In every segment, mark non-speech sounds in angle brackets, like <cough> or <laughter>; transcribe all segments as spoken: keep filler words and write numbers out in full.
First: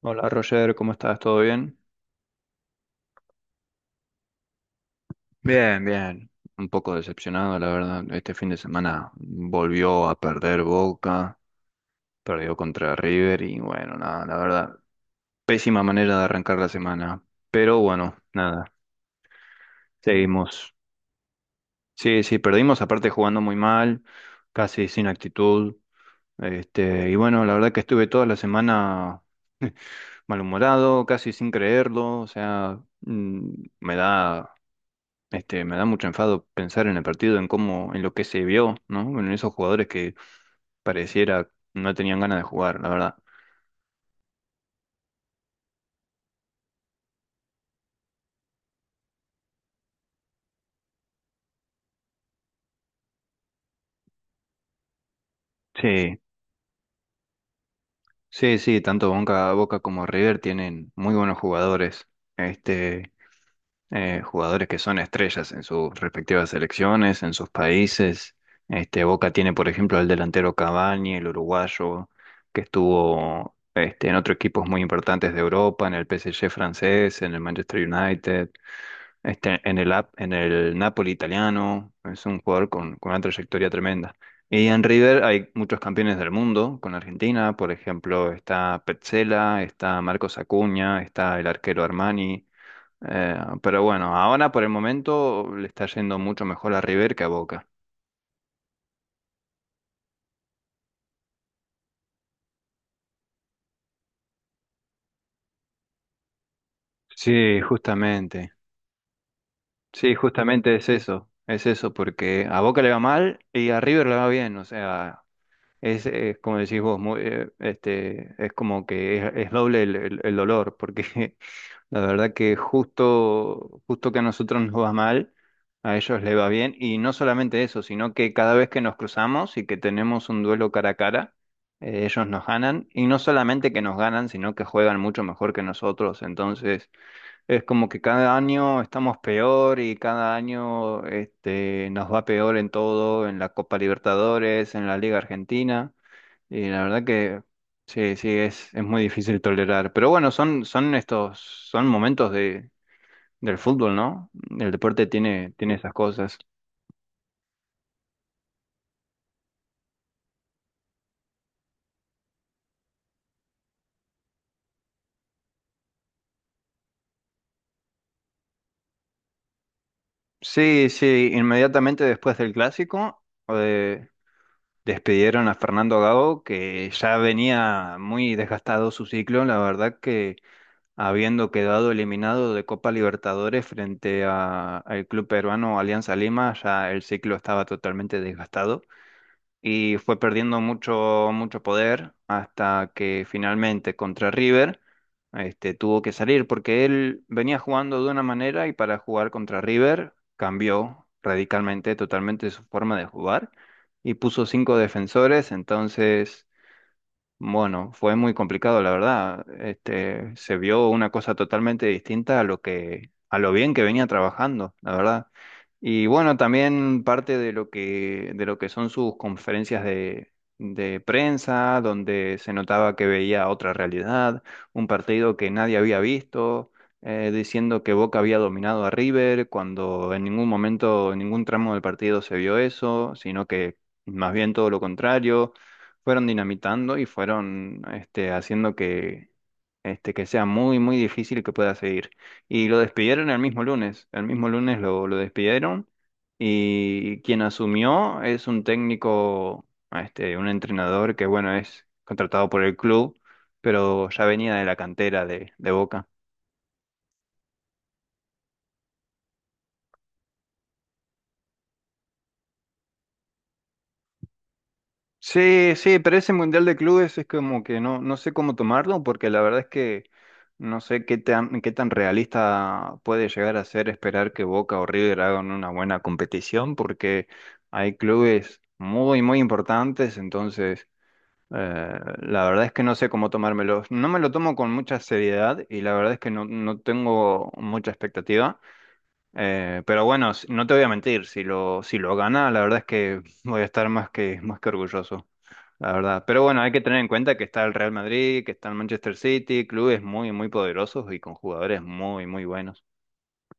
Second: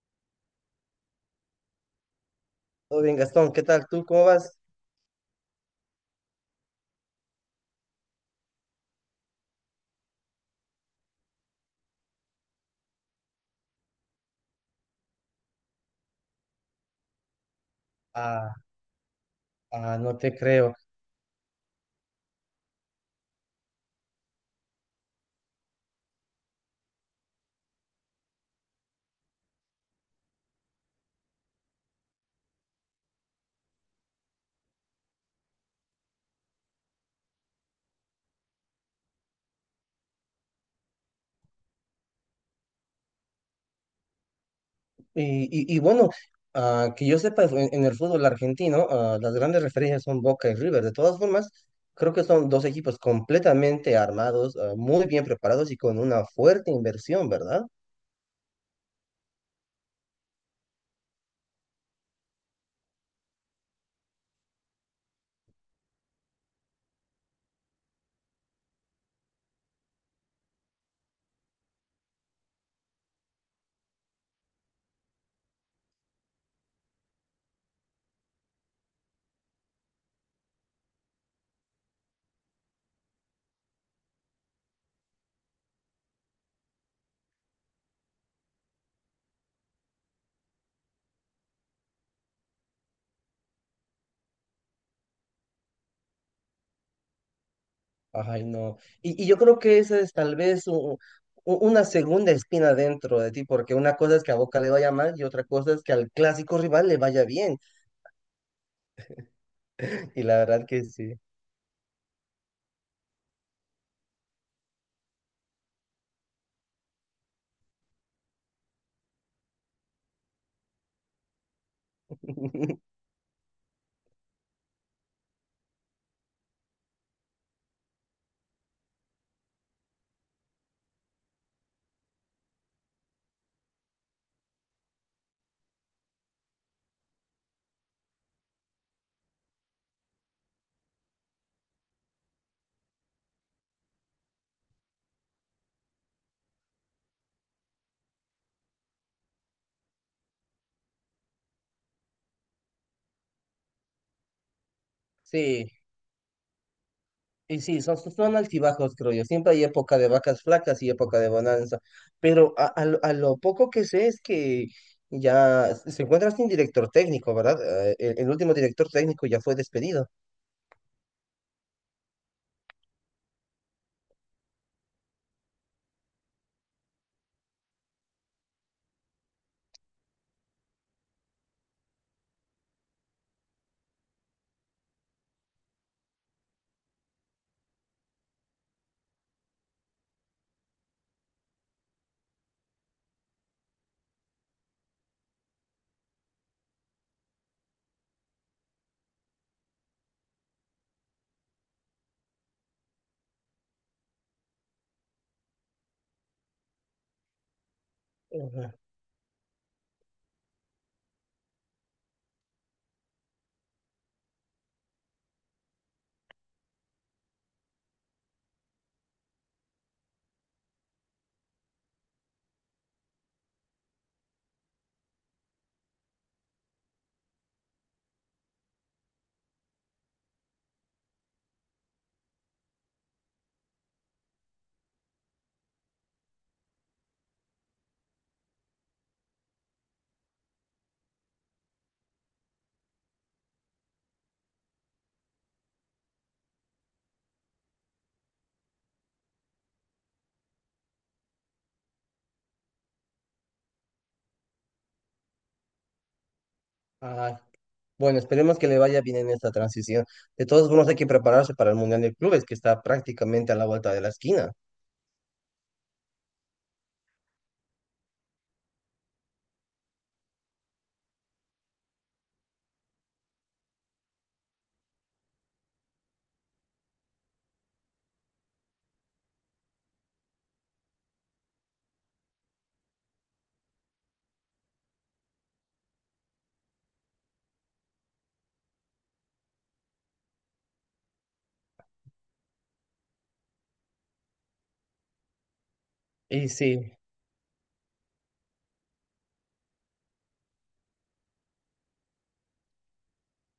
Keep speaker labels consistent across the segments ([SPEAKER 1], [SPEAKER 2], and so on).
[SPEAKER 1] Hola Roger, ¿cómo estás? ¿Todo bien?
[SPEAKER 2] Todo bien, Gastón, ¿qué tal tú? ¿Cómo vas?
[SPEAKER 1] Bien, bien. Un poco decepcionado, la verdad. Este fin de semana volvió a perder Boca, perdió contra River y bueno, nada, la verdad, pésima manera de arrancar la semana. Pero bueno,
[SPEAKER 2] Ah,
[SPEAKER 1] nada,
[SPEAKER 2] ah, no te
[SPEAKER 1] seguimos.
[SPEAKER 2] creo.
[SPEAKER 1] Sí, sí, perdimos, aparte jugando muy mal, casi sin actitud. Este, y bueno, la verdad que estuve toda la semana malhumorado, casi sin creerlo, o sea, mm, me da. Este, me da mucho enfado pensar en el partido, en cómo, en lo que se vio, ¿no? Bueno, en esos jugadores que pareciera no tenían ganas de jugar, la verdad.
[SPEAKER 2] Y, y, y bueno, ah, que yo sepa, en, en el fútbol argentino, ah, las grandes referencias son Boca y River. De todas formas, creo que son dos equipos completamente armados, ah, muy bien preparados y con
[SPEAKER 1] Sí,
[SPEAKER 2] una fuerte inversión, ¿verdad?
[SPEAKER 1] sí, sí, tanto Boca, Boca como River tienen muy buenos jugadores, este, eh, jugadores que son estrellas en sus respectivas selecciones, en sus países. Este, Boca tiene, por ejemplo, al delantero Cavani, el uruguayo, que estuvo, este, en otros equipos muy importantes de Europa, en el P S G francés, en el Manchester United. Este, en el, ap- en el Napoli italiano, es un jugador con, con una trayectoria tremenda. Y en River hay muchos campeones del mundo con Argentina, por ejemplo, está Petzela, está Marcos Acuña, está el arquero Armani. eh, pero bueno, ahora por el momento le está yendo mucho mejor a River que a Boca.
[SPEAKER 2] Ay, no. Y, y yo creo que esa es tal vez u- u- una segunda espina dentro de ti, porque una cosa es que a Boca le vaya mal y otra cosa es que al clásico rival le vaya bien.
[SPEAKER 1] Sí, justamente.
[SPEAKER 2] <laughs>
[SPEAKER 1] Sí,
[SPEAKER 2] Y la verdad
[SPEAKER 1] justamente
[SPEAKER 2] que
[SPEAKER 1] es
[SPEAKER 2] sí.
[SPEAKER 1] eso. Es eso, porque a Boca le va mal y a River le va bien. O sea, es, eh, como decís vos, muy, eh, este, es como que es, es doble el, el- el dolor, porque <laughs> la verdad que
[SPEAKER 2] <laughs>
[SPEAKER 1] justo, justo que a nosotros nos va mal, a ellos les va bien, y no solamente eso, sino que cada vez que nos cruzamos y que tenemos un duelo cara a cara, eh, ellos nos ganan, y no solamente que nos ganan, sino que juegan mucho mejor que nosotros, entonces es como que cada año estamos peor y cada año este, nos va peor en todo, en la Copa Libertadores, en la Liga Argentina. Y la verdad que sí, sí, es, es muy difícil tolerar. Pero bueno, son, son estos, son momentos de, del fútbol, ¿no? El deporte tiene,
[SPEAKER 2] Sí.
[SPEAKER 1] tiene esas cosas.
[SPEAKER 2] Y sí, son, son altibajos, creo yo. Siempre hay época de vacas flacas y época de bonanza. Pero a, a lo a lo poco que sé es que ya s- se encuentra sin director técnico, ¿verdad? Eh, El, el último director técnico ya fue despedido.
[SPEAKER 1] Sí, sí, inmediatamente después del clásico, eh, despidieron a Fernando Gago, que ya venía muy desgastado su ciclo, la verdad que habiendo quedado eliminado de Copa Libertadores frente a, al club peruano Alianza Lima, ya el ciclo estaba totalmente desgastado. Y fue perdiendo mucho, mucho poder hasta que finalmente contra River este, tuvo que salir porque él venía jugando de una manera y para jugar contra River cambió radicalmente, totalmente su forma de jugar y puso cinco defensores, entonces bueno, fue muy
[SPEAKER 2] Ujú.
[SPEAKER 1] complicado, la verdad. Este, se vio una cosa totalmente distinta a lo que, a lo bien que venía trabajando, la verdad. Y bueno, también parte de lo que, de lo que son sus conferencias de, de prensa, donde se notaba que veía otra realidad, un partido que nadie había visto, eh, diciendo que Boca había dominado a River, cuando en ningún momento, en ningún tramo del partido se vio eso, sino que más bien todo lo contrario fueron dinamitando y fueron este, haciendo que, este, que sea muy, muy difícil que pueda seguir. Y lo despidieron el mismo lunes, el mismo lunes lo, lo despidieron y quien asumió es un técnico, este, un entrenador que, bueno, es contratado por el club, pero ya venía de la cantera de, de Boca.
[SPEAKER 2] Ay, bueno, esperemos que le vaya bien en esta transición. De todos modos, hay que prepararse para el Mundial de Clubes, que está prácticamente a la vuelta de la esquina.
[SPEAKER 1] Sí, sí, pero ese Mundial de Clubes es como que no, no sé cómo tomarlo, porque la verdad es que no sé qué tan, qué tan realista puede llegar a ser esperar que Boca o River hagan una buena competición, porque hay clubes muy, muy importantes, entonces eh, la verdad es que no sé cómo tomármelo. No me lo tomo con mucha seriedad y la verdad es que no, no tengo mucha expectativa, eh, pero bueno, s- no te voy a mentir, si lo, si lo gana, la verdad es que <laughs> voy a estar más que, más que orgulloso la verdad. Pero
[SPEAKER 2] Y
[SPEAKER 1] bueno, hay que
[SPEAKER 2] sí.
[SPEAKER 1] tener en cuenta que está el Real Madrid, que está el Manchester City, clubes muy, muy poderosos y con jugadores muy, muy buenos.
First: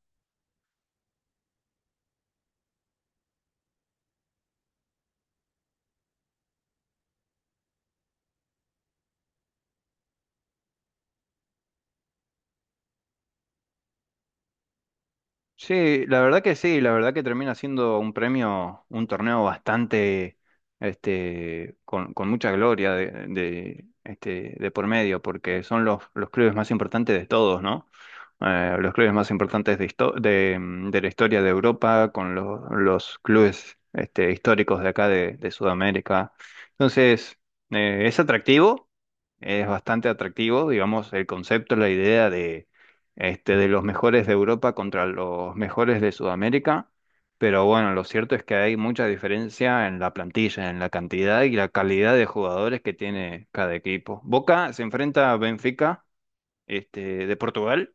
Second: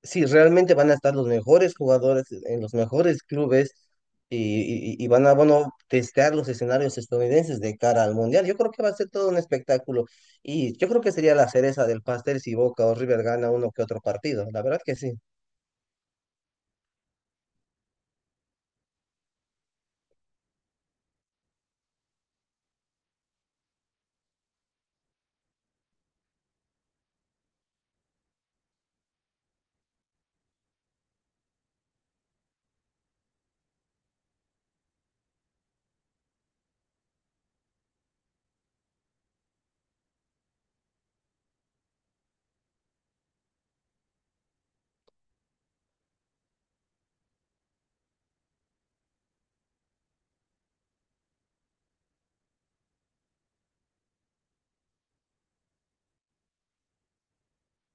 [SPEAKER 2] Sí, realmente van a estar los mejores jugadores en los mejores clubes y, y- y van a, bueno, testear los escenarios estadounidenses de cara al Mundial. Yo creo que va a ser todo un espectáculo y yo creo que sería la cereza del pastel si Boca o River gana uno que otro partido. La verdad que sí.
[SPEAKER 1] Sí, la verdad que sí, la verdad que termina siendo un premio, un torneo bastante, este, con, con mucha gloria de, de, este, de por medio, porque son los, los clubes más importantes de todos, ¿no? Eh, los clubes más importantes de, histo- de, mm, de la historia de Europa, con los, los clubes, este, históricos de acá de, de Sudamérica. Entonces, eh, es atractivo, es bastante atractivo, digamos, el concepto, la idea este, de los mejores de Europa contra los mejores de Sudamérica, pero bueno, lo cierto es que hay mucha diferencia en la plantilla, en la cantidad y la calidad de jugadores que tiene cada equipo. Boca se enfrenta a Benfica, este, de Portugal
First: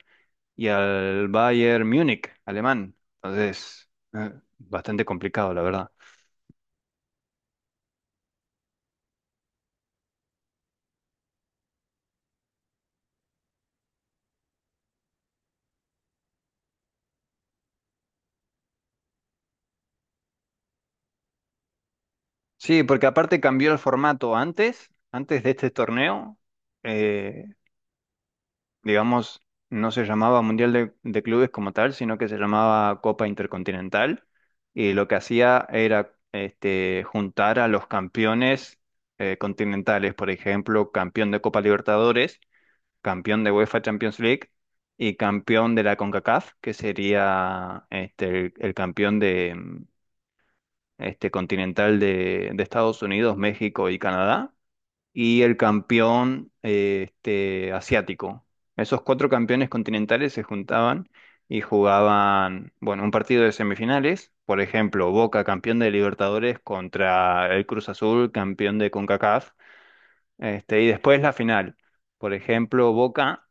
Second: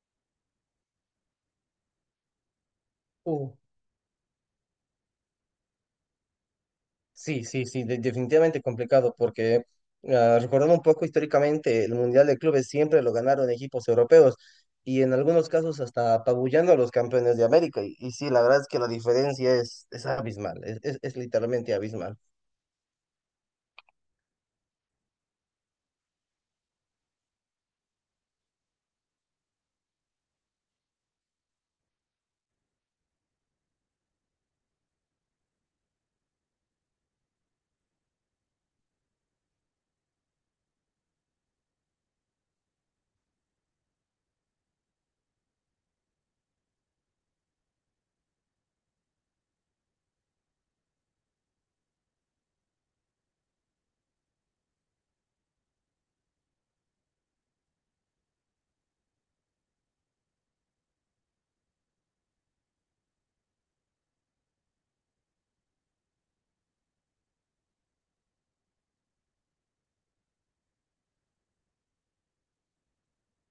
[SPEAKER 1] y al Bayern Múnich, alemán. Entonces, eh, bastante complicado, la verdad.
[SPEAKER 2] Sí, sí, sí, de- definitivamente complicado porque ah, recordando un poco históricamente, el Mundial de Clubes siempre lo ganaron equipos europeos y en algunos casos hasta apabullando a los campeones de América. Y, y sí, la verdad es que la diferencia es, es abismal, es, es- es literalmente abismal.
[SPEAKER 1] Sí, porque aparte cambió el formato antes, antes de este torneo. eh, digamos, no se llamaba Mundial de, de Clubes como tal, sino que se llamaba Copa Intercontinental. Y lo que hacía era este, juntar a los campeones eh, continentales, por ejemplo, campeón de Copa Libertadores, campeón de UEFA Champions League y campeón de la CONCACAF, que sería este, el, el campeón de, mm, este, continental de, de Estados Unidos, México y Canadá y el campeón eh, este, asiático. Esos cuatro campeones continentales se juntaban y jugaban, bueno, un partido de semifinales, por ejemplo, Boca campeón de Libertadores contra el Cruz Azul campeón de CONCACAF, este, y después la final. Por ejemplo, Boca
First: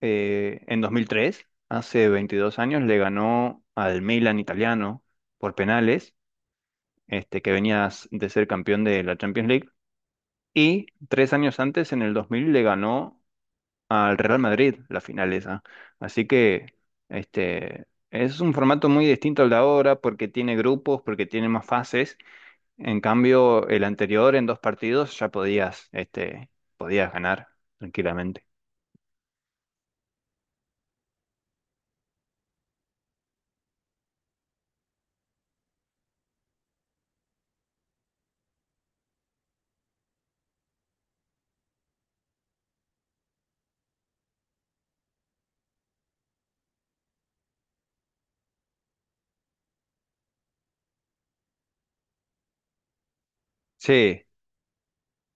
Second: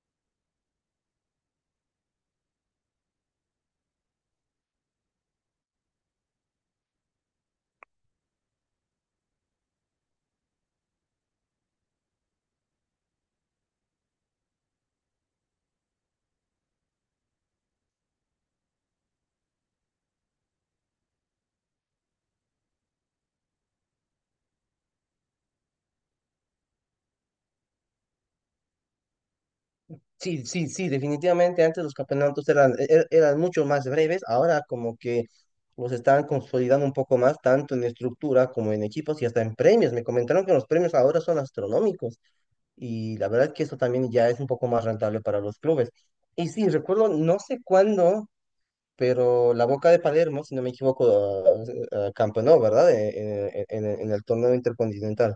[SPEAKER 1] eh, en dos mil tres, hace veintidós años, le ganó al Milan italiano por penales, este, que venía de ser campeón de la Champions League. Y tres años antes, en el dos mil, le ganó al Real Madrid la final esa. Así que este, es un formato muy distinto al de ahora porque tiene grupos, porque tiene más fases. En cambio, el anterior, en dos partidos, ya podías, este, podías ganar tranquilamente.
[SPEAKER 2] Sí, sí, sí, definitivamente antes los campeonatos eran, er- eran mucho más breves, ahora como que los están consolidando un poco más, tanto en estructura como en equipos y hasta en premios. Me comentaron que los premios ahora son astronómicos. Y la verdad que eso también ya es un poco más rentable para los clubes. Y sí, recuerdo, no sé cuándo, pero la Boca de Palermo, si no me equivoco, ah, ah, campeonó, ¿verdad? Eh, eh, En, en el
[SPEAKER 1] Sí,
[SPEAKER 2] torneo intercontinental.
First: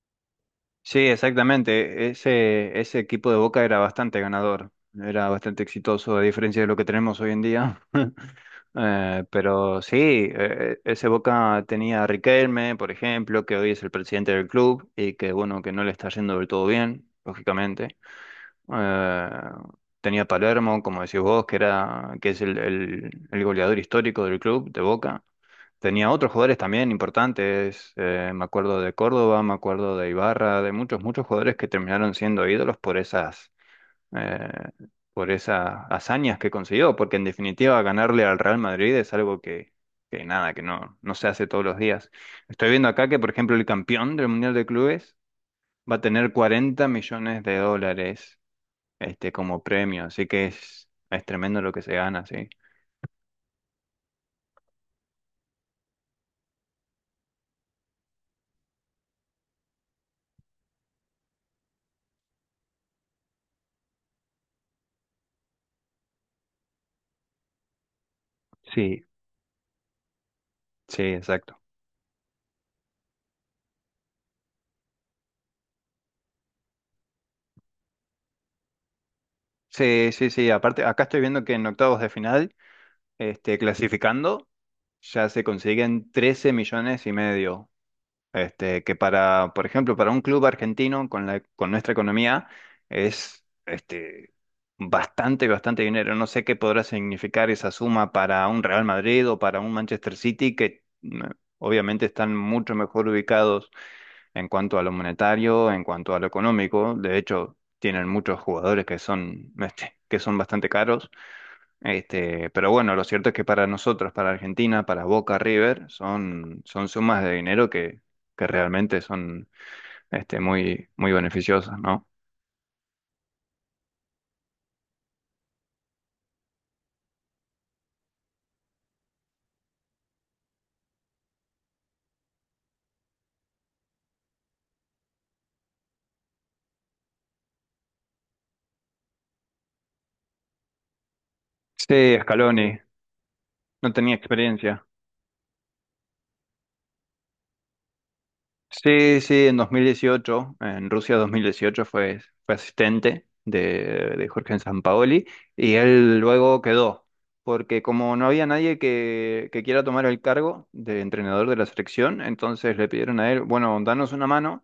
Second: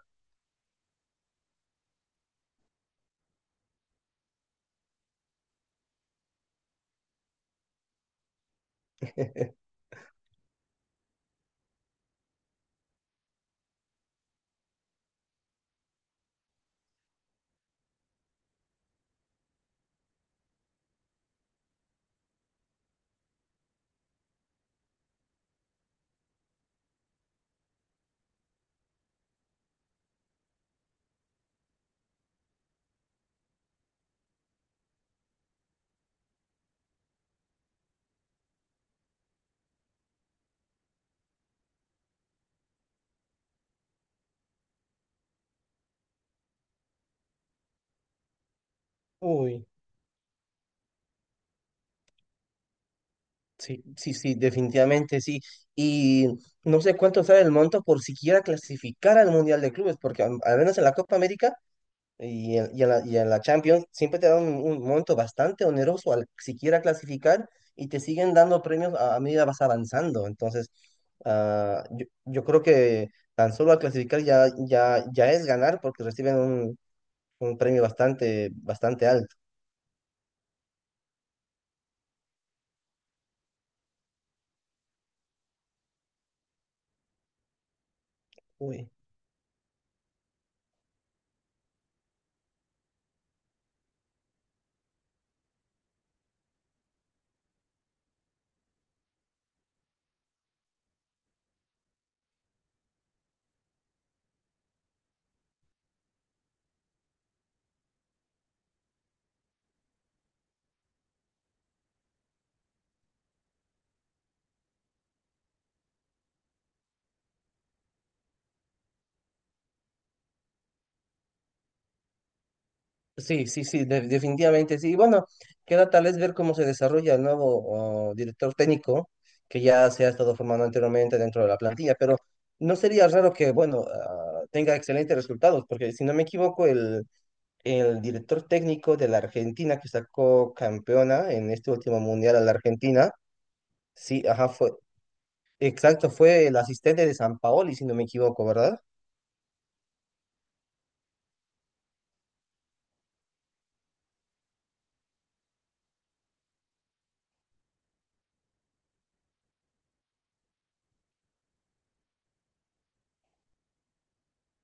[SPEAKER 1] sí, exactamente. E-, Ese, ese equipo de Boca era bastante ganador, era bastante exitoso, a diferencia de lo que tenemos hoy en día. Eh, pero sí, eh, e, ese Boca tenía a Riquelme, por ejemplo, que hoy es el presidente del club y que bueno, que no le está yendo del todo bien, lógicamente. Eh, tenía a Palermo, como decís vos, que era, que es el, el- el goleador histórico del club de Boca. Tenía otros jugadores también importantes, eh, me acuerdo de Córdoba, me acuerdo de Ibarra, de muchos, muchos jugadores que terminaron siendo ídolos por esas eh, por esas hazañas que consiguió, porque en definitiva ganarle al Real Madrid es algo que, que nada, que no, no se hace todos los días. Estoy viendo acá que, por ejemplo, el campeón del Mundial de Clubes va a tener cuarenta millones de dólares este, como premio, así que es, es tremendo lo que se gana, sí.
[SPEAKER 2] Sí, sí, sí, definitivamente sí. Y no sé cuánto sale el monto por siquiera clasificar al Mundial de Clubes, porque am- al menos en la Copa América y en, y en la, y en la Champions siempre te dan un, un monto bastante oneroso al siquiera clasificar y te siguen dando premios
[SPEAKER 1] Sí,
[SPEAKER 2] a, a medida vas avanzando. Entonces,
[SPEAKER 1] sí, exacto.
[SPEAKER 2] ah, yo, yo creo que tan solo al clasificar ya, ya, ya es ganar porque reciben un, un premio bastante, bastante alto.
[SPEAKER 1] Sí, sí, sí, aparte, acá estoy viendo que en octavos de final, este, clasificando, ya se consiguen trece millones y medio. Este,
[SPEAKER 2] Uy.
[SPEAKER 1] que para, por ejemplo, para un club argentino con la, con nuestra economía es este, bastante, bastante dinero. No sé qué podrá significar esa suma para un Real Madrid o para un Manchester City, que mm, obviamente están mucho mejor ubicados en cuanto a lo monetario, en cuanto a lo económico. De hecho, tienen muchos jugadores que son, este, que son bastante caros. Este, pero bueno, lo cierto es que para nosotros, para Argentina, para Boca River, son, son sumas de dinero que, que realmente son este, muy, muy beneficiosas, ¿no?
[SPEAKER 2] Sí, sí, sí, de- definitivamente sí. Y bueno, queda tal vez ver cómo se desarrolla el nuevo uh, director técnico que ya se ha estado formando anteriormente dentro de la plantilla, pero no sería raro que, bueno, ah, tenga excelentes resultados, porque si no me equivoco, el, el director técnico de la Argentina que sacó campeona en este último
[SPEAKER 1] Sí,
[SPEAKER 2] mundial a la
[SPEAKER 1] Scaloni,
[SPEAKER 2] Argentina,
[SPEAKER 1] no tenía
[SPEAKER 2] sí, ajá, fue,
[SPEAKER 1] experiencia.
[SPEAKER 2] exacto, fue el asistente de San Paoli, si no me equivoco, ¿verdad?
[SPEAKER 1] Sí, sí, en dos mil dieciocho, en Rusia dos mil dieciocho fue, fue asistente de, de Jorge Sampaoli y él luego quedó, porque como no había nadie que, que quiera tomar el cargo de entrenador de la selección, entonces le pidieron a él, bueno, danos una mano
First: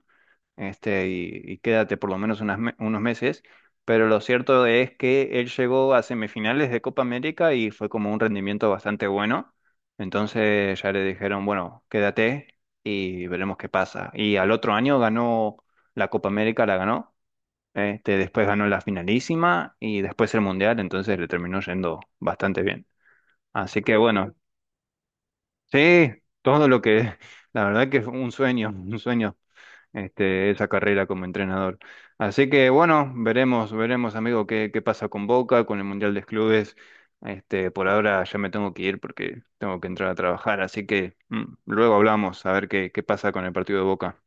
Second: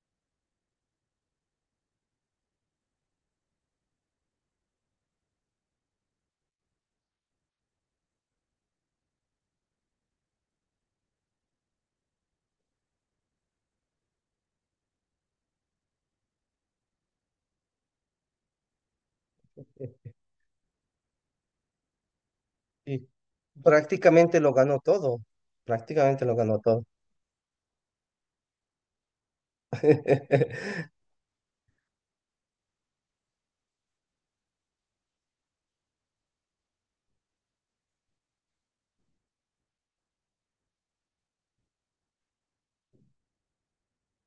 [SPEAKER 1] este, y, y quédate por lo menos unas me- unos meses. Pero lo cierto es que él llegó a semifinales de Copa América y fue como un rendimiento bastante bueno. Entonces ya le dijeron, bueno, quédate y veremos qué pasa. Y al otro año ganó la Copa América, la ganó. Este, después ganó la finalísima y después el Mundial, entonces le terminó yendo bastante bien.
[SPEAKER 2] Sí.
[SPEAKER 1] Así que bueno,
[SPEAKER 2] Prácticamente lo ganó todo,
[SPEAKER 1] sí,
[SPEAKER 2] prácticamente lo ganó
[SPEAKER 1] todo lo
[SPEAKER 2] todo.
[SPEAKER 1] que, <laughs> la verdad que fue un sueño, un sueño este, esa
[SPEAKER 2] <laughs>
[SPEAKER 1] carrera como entrenador. Así que bueno, veremos, veremos, amigo, qué, qué pasa con Boca, con el Mundial de Clubes. Este, por ahora ya me tengo que ir porque tengo que entrar a trabajar, así que mm, luego hablamos a ver qué, qué pasa con el partido de Boca.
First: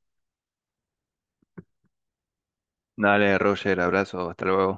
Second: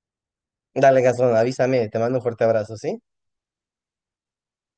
[SPEAKER 2] Dale, Gastón, avísame, te mando un fuerte abrazo, ¿sí?
[SPEAKER 1] Dale, Roger, abrazo, hasta luego.